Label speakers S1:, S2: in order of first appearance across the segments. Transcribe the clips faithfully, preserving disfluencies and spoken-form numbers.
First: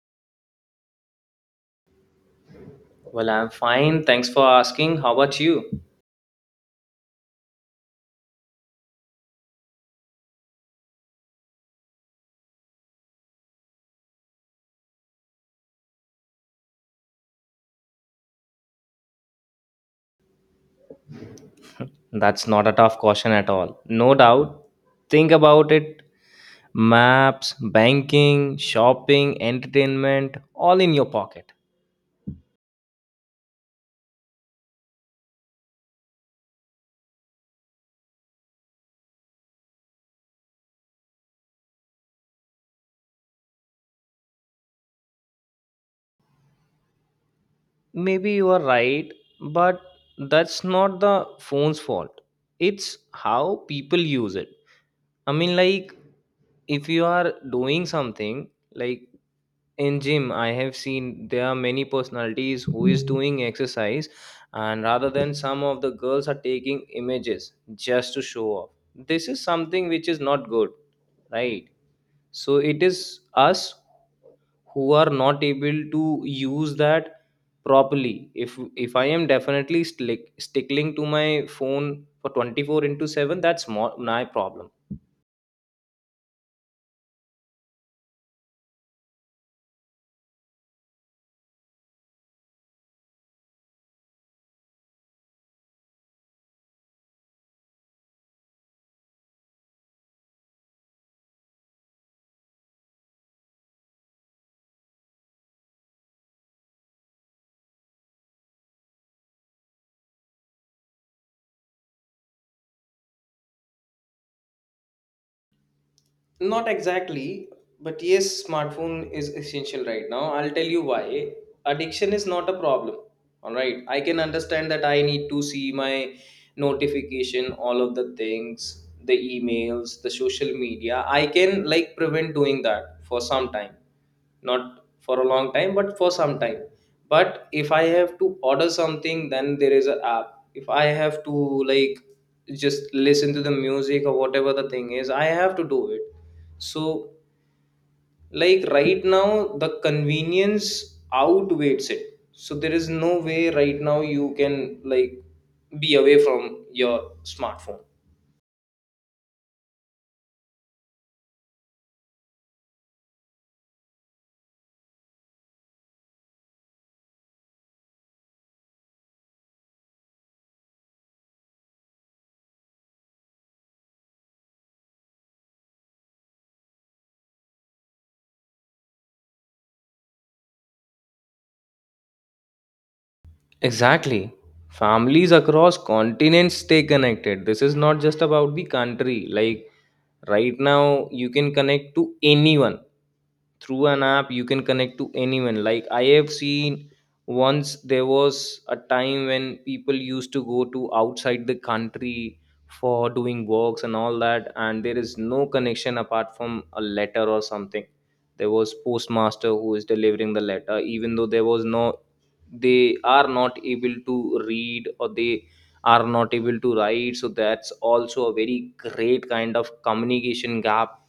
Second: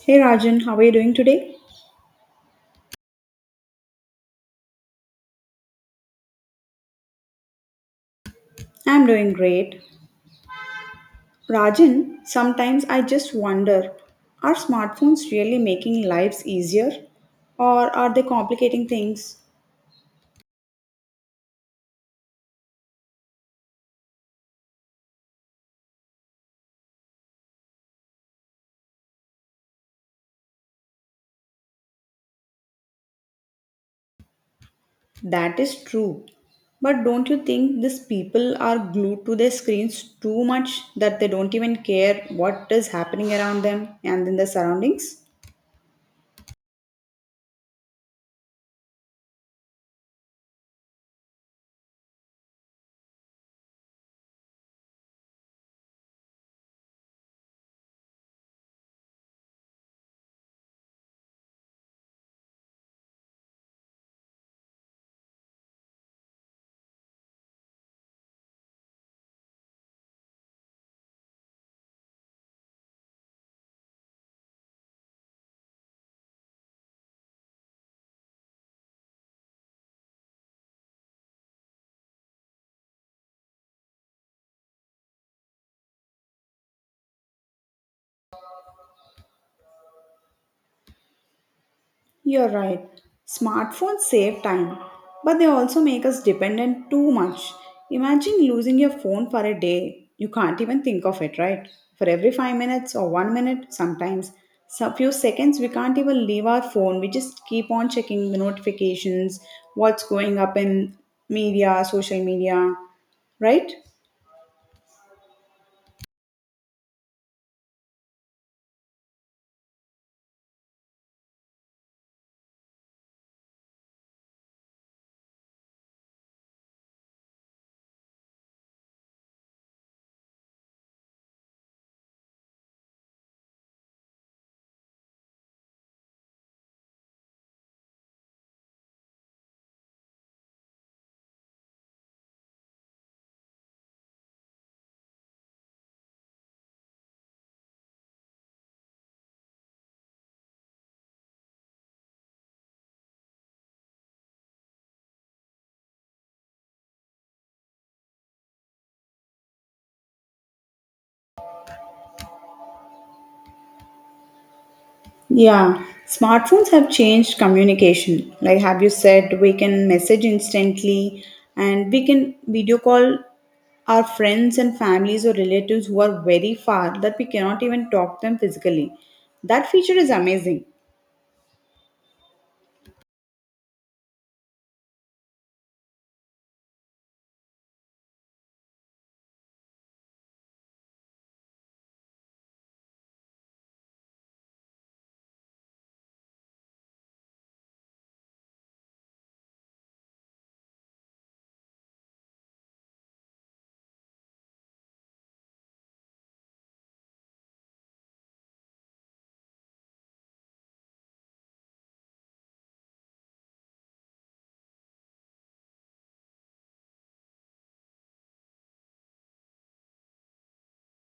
S1: Hey Rajan, how are you doing today?
S2: Well, I'm fine. Thanks for asking. How about you?
S1: I'm doing great. Rajan, sometimes I just wonder, are smartphones really making lives easier or are they complicating things?
S2: That's not a tough question at all. No doubt. Think about it. Maps, banking, shopping, entertainment, all in your pocket.
S1: That is true. But don't you think these people are glued to their screens too much that they don't even care what is happening around them and in their surroundings?
S2: Maybe you are right, but that's not the phone's fault. It's how people use it. I mean, like, if you are doing something, like, in gym I have seen there are many personalities who is doing exercise, and rather than some of the girls are taking images just to show off. This is something which is not good, right? So it is us who are not able to use that properly. If if I am definitely stick, stickling to my phone for twenty-four into seven, that's more my problem.
S1: You're right. Smartphones save time, but they also make us dependent too much. Imagine losing your phone for a day. You can't even think of it, right? For every five minutes or one minute, sometimes a few seconds, we can't even leave our phone. We just keep on checking the notifications, what's going up in media, social media, right?
S2: Not exactly, but yes, smartphone is essential right now. I'll tell you why. Addiction is not a problem. All right, I can understand that I need to see my notification, all of the things, the emails, the social media. I can, like, prevent doing that for some time, not for a long time, but for some time. But if I have to order something, then there is an app. If I have to, like, just listen to the music or whatever the thing is, I have to do it. So, like, right now the convenience outweighs it, so there is no way right now you can, like, be away from your smartphone.
S1: Yeah, smartphones have changed communication. Like, have you said, we can message instantly and we can video call our friends and families or relatives who are very far that we cannot even talk them physically. That feature is amazing.
S2: Exactly. Families across continents stay connected. This is not just about the country. Like, right now, you can connect to anyone through an app. You can connect to anyone. Like, I have seen once there was a time when people used to go to outside the country for doing works and all that, and there is no connection apart from a letter or something. There was postmaster who is delivering the letter, even though there was no, they are not able to read, or they are not able to write. So that's also a very great kind of communication gap.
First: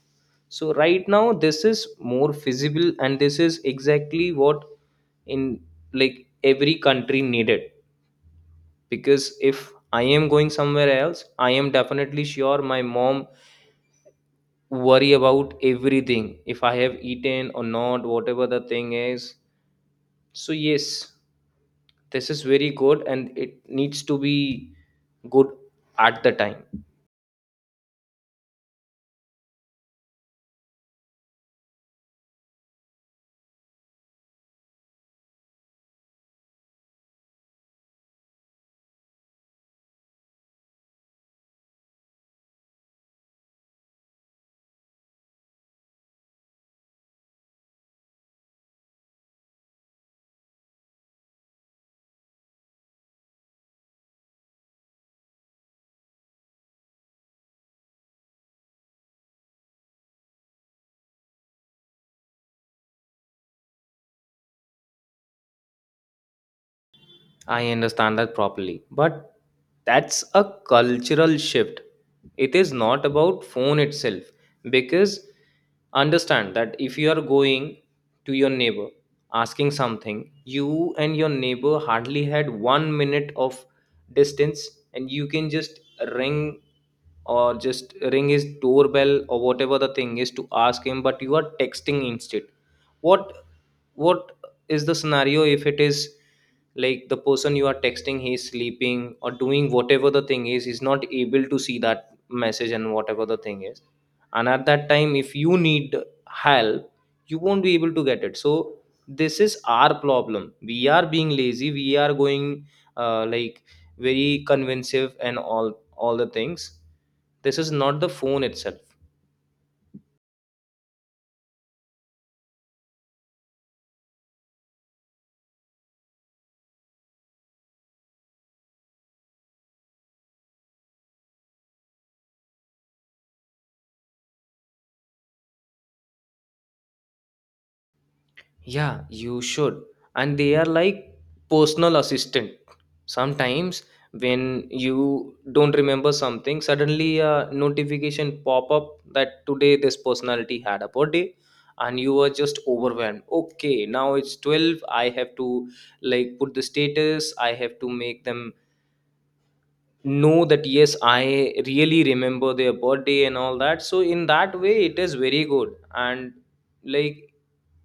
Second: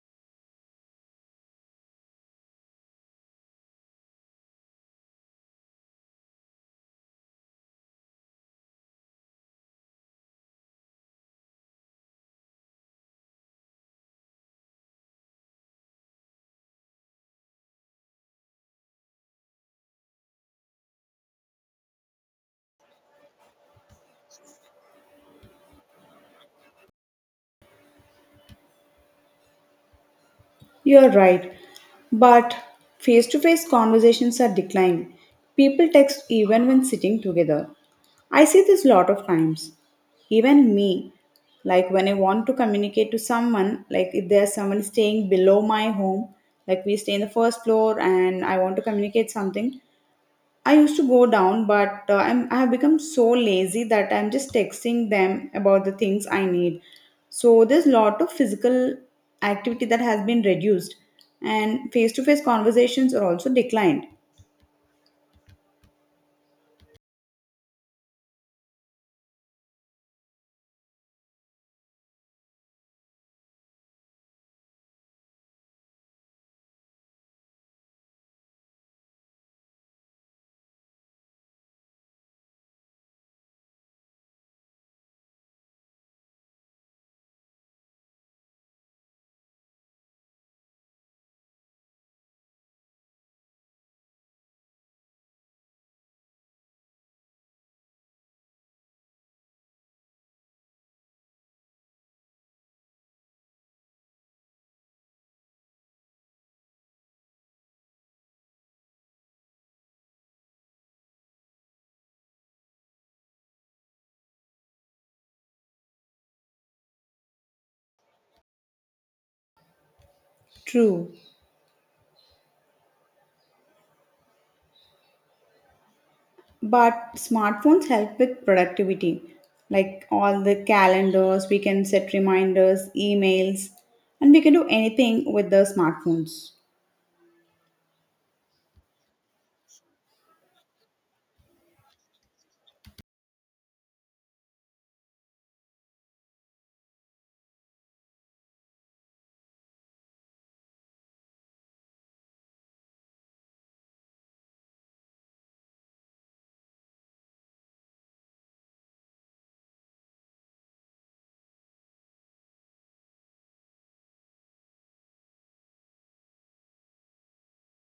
S2: So right now this is more feasible, and this is exactly what, in, like, every country needed. Because if I am going somewhere else, I am definitely sure my mom worry about everything, if I have eaten or not, whatever the thing is. So yes, this is very good, and it needs to be good at the time.
S1: You're right, but face to face conversations are declining. People text even when sitting together. I see this lot of times. Even me, like when I want to communicate to someone, like if there's someone staying below my home, like we stay in the first floor and I want to communicate something, I used to go down, but uh, I'm, I have become so lazy that I'm just texting them about the things I need. So there's lot of physical activity that has been reduced, and face-to-face conversations are also declined.
S2: I understand that properly, but that's a cultural shift. It is not about phone itself, because understand that if you are going to your neighbor asking something, you and your neighbor hardly had one minute of distance, and you can just ring or just ring his doorbell or whatever the thing is to ask him, but you are texting instead. What what is the scenario if it is? Like, the person you are texting, he's sleeping or doing whatever the thing is, he's not able to see that message and whatever the thing is. And at that time if you need help, you won't be able to get it. So this is our problem, we are being lazy, we are going uh, like very convincing and all all the things. This is not the phone itself.
S1: True, but smartphones help with productivity, like all the calendars. We can set reminders, emails, and we can do anything with the smartphones.
S2: Yeah, you should. And they are like personal assistant. Sometimes when you don't remember something, suddenly a notification pop up that today this personality had a birthday, and you were just overwhelmed. Okay, now it's twelve. I have to like put the status. I have to make them know that yes, I really remember their birthday and all that. So in that way it is very good, and like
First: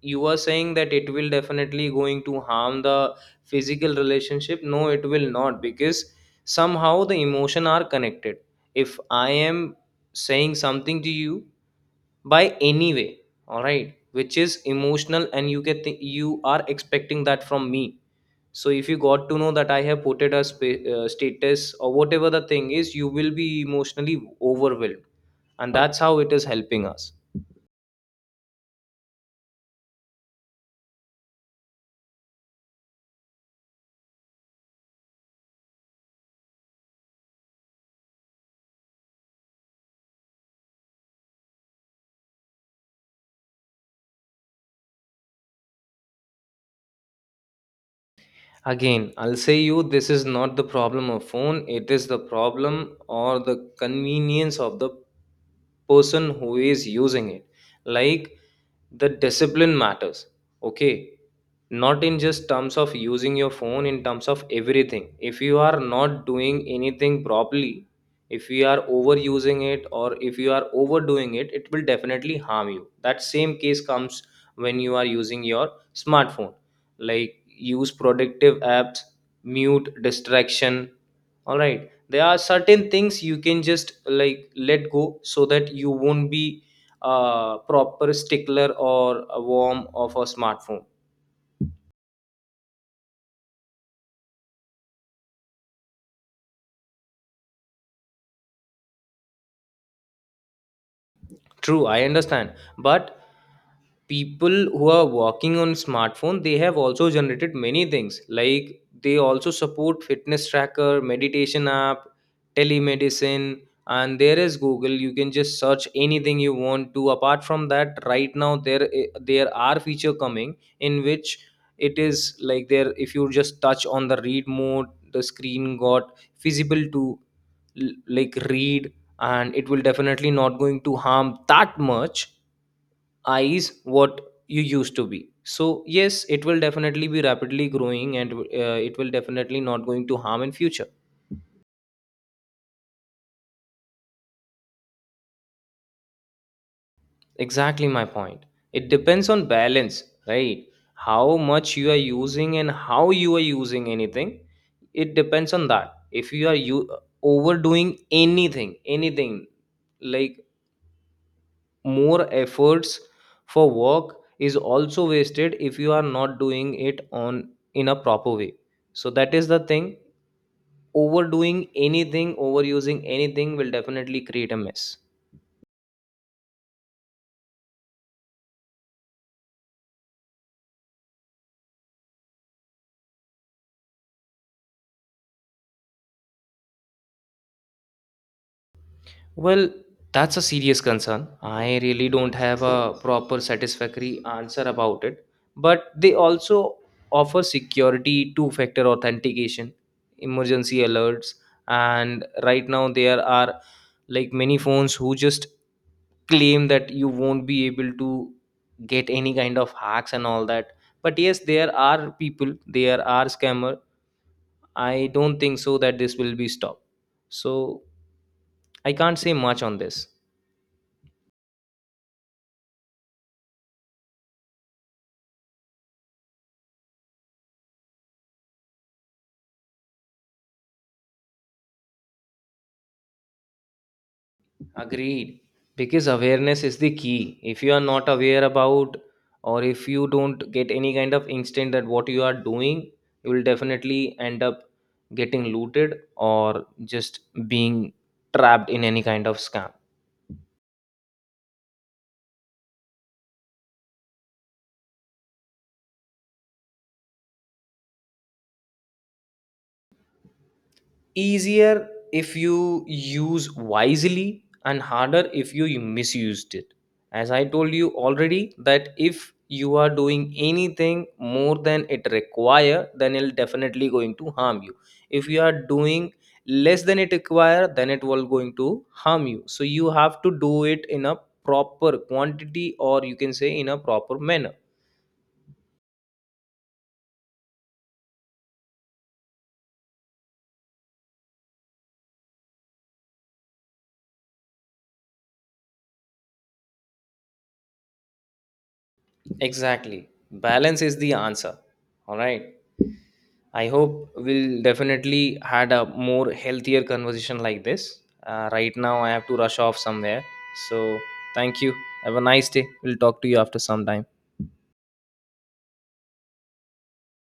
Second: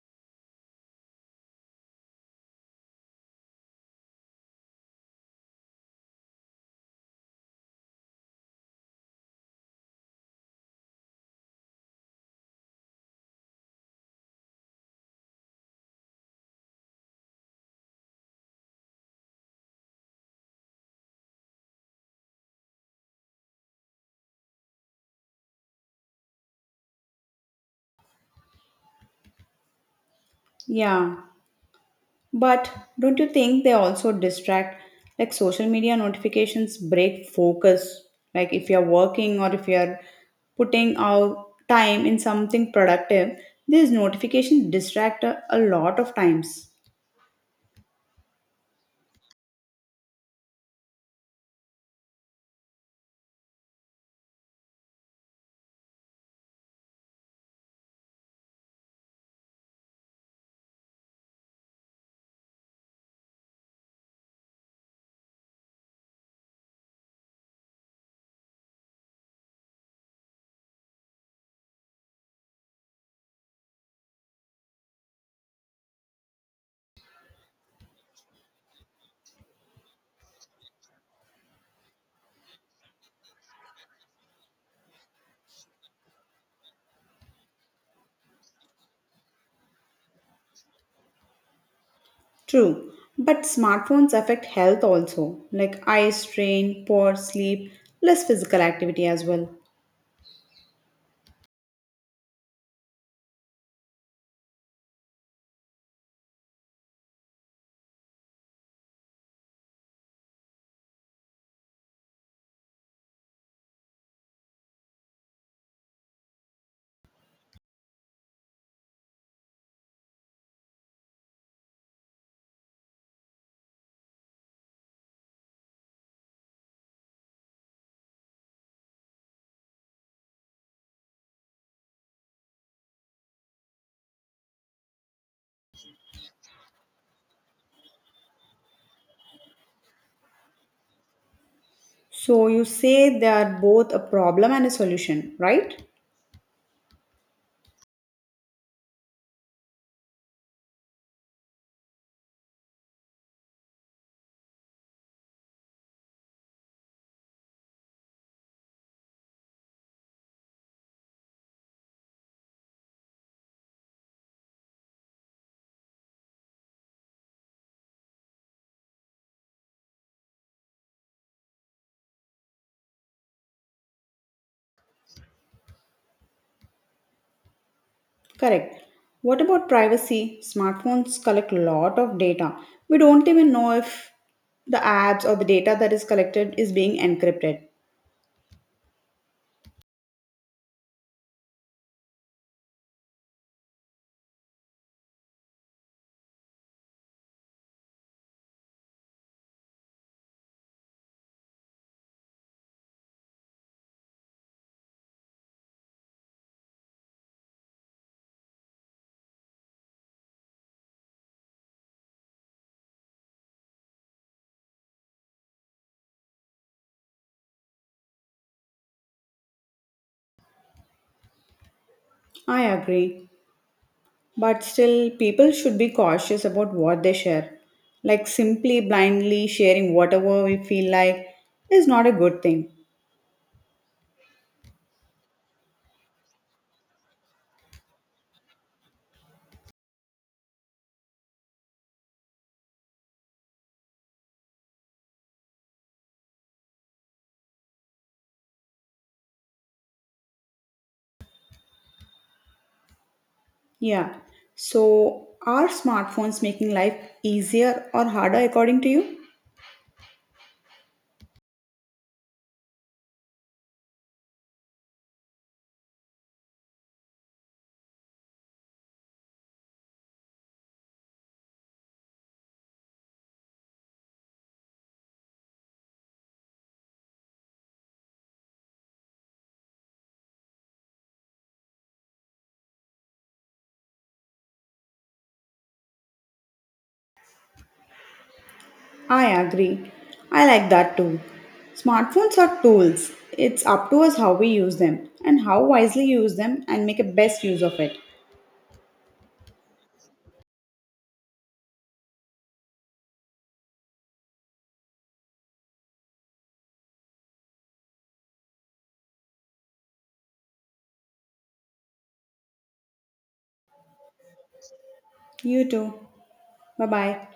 S2: you are saying that it will definitely going to harm the physical relationship, no, it will not, because somehow the emotion are connected. If I am saying something to you by any way, all right, which is emotional, and you get thi- you are expecting that from me. So if you got to know that I have put it a spa- uh, status or whatever the thing is, you will be emotionally overwhelmed, and that's how it is helping us.
S1: Yeah. But don't you think they also distract? Like social media notifications break focus. Like if you're working or if you're putting out time in something productive, these notifications distract a, a lot of times.
S2: Again, I'll say you this is not the problem of phone, it is the problem or the convenience of the person who is using it. Like, the discipline matters, okay, not in just terms of using your phone, in terms of everything. If you are not doing anything properly, if you are overusing it, or if you are overdoing it, it will definitely harm you. That same case comes when you are using your smartphone. Like, use productive apps, mute distraction, all right. There are certain things you can just like let go, so that you won't be a proper stickler or a worm of a smartphone.
S1: True, but smartphones affect health also, like eye strain, poor sleep, less physical activity as well.
S2: True, I understand. But people who are working on smartphone, they have also generated many things. Like, they also support fitness tracker, meditation app, telemedicine, and there is Google. You can just search anything you want to. Apart from that, right now there i- there are feature coming in which it is like there if you just touch on the read mode, the screen got visible to l- like read, and it will definitely not going to harm that much eyes what you used to be. So yes, it will definitely be rapidly growing, and uh, it will definitely not going to harm in future.
S1: So you say they are both a problem and a solution, right?
S2: Exactly my point. It depends on balance, right? How much you are using and how you are using anything, it depends on that. If you are you overdoing anything anything, like more efforts for work is also wasted if you are not doing it on, in a proper way. So that is the thing. Overdoing anything, overusing anything, will definitely create a mess.
S1: Correct. What about privacy? Smartphones collect a lot of data. We don't even know if the apps or the data that is collected is being encrypted.
S2: Well, that's a serious concern. I really don't have a proper satisfactory answer about it. But they also offer security, two factor authentication, emergency alerts, and right now there are like many phones who just claim that you won't be able to get any kind of hacks and all that. But yes, there are people, there are scammer. I don't think so that this will be stopped. So I can't say much on this.
S1: I agree. But still, people should be cautious about what they share. Like simply blindly sharing whatever we feel like is not a good thing.
S2: Agreed. Because awareness is the key. If you are not aware about, or if you don't get any kind of instinct that what you are doing, you will definitely end up getting looted, or just being trapped in any kind of scam.
S1: Yeah. So, are smartphones making life easier or harder according to you?
S2: Easier if you use wisely, and harder if you misused it. As I told you already, that if you are doing anything more than it require, then it'll definitely going to harm you. If you are doing less than it require, then it will going to harm you. So you have to do it in a proper quantity, or you can say in a proper manner.
S1: I agree. I like that too. Smartphones are tools. It's up to us how we use them and how wisely use them and make a best use of it.
S2: Exactly, balance is the answer. All right. I hope we'll definitely had a more healthier conversation like this. Uh, right now, I have to rush off somewhere. So, thank you. Have a nice day. We'll talk to you after some time.
S1: You too. Bye bye.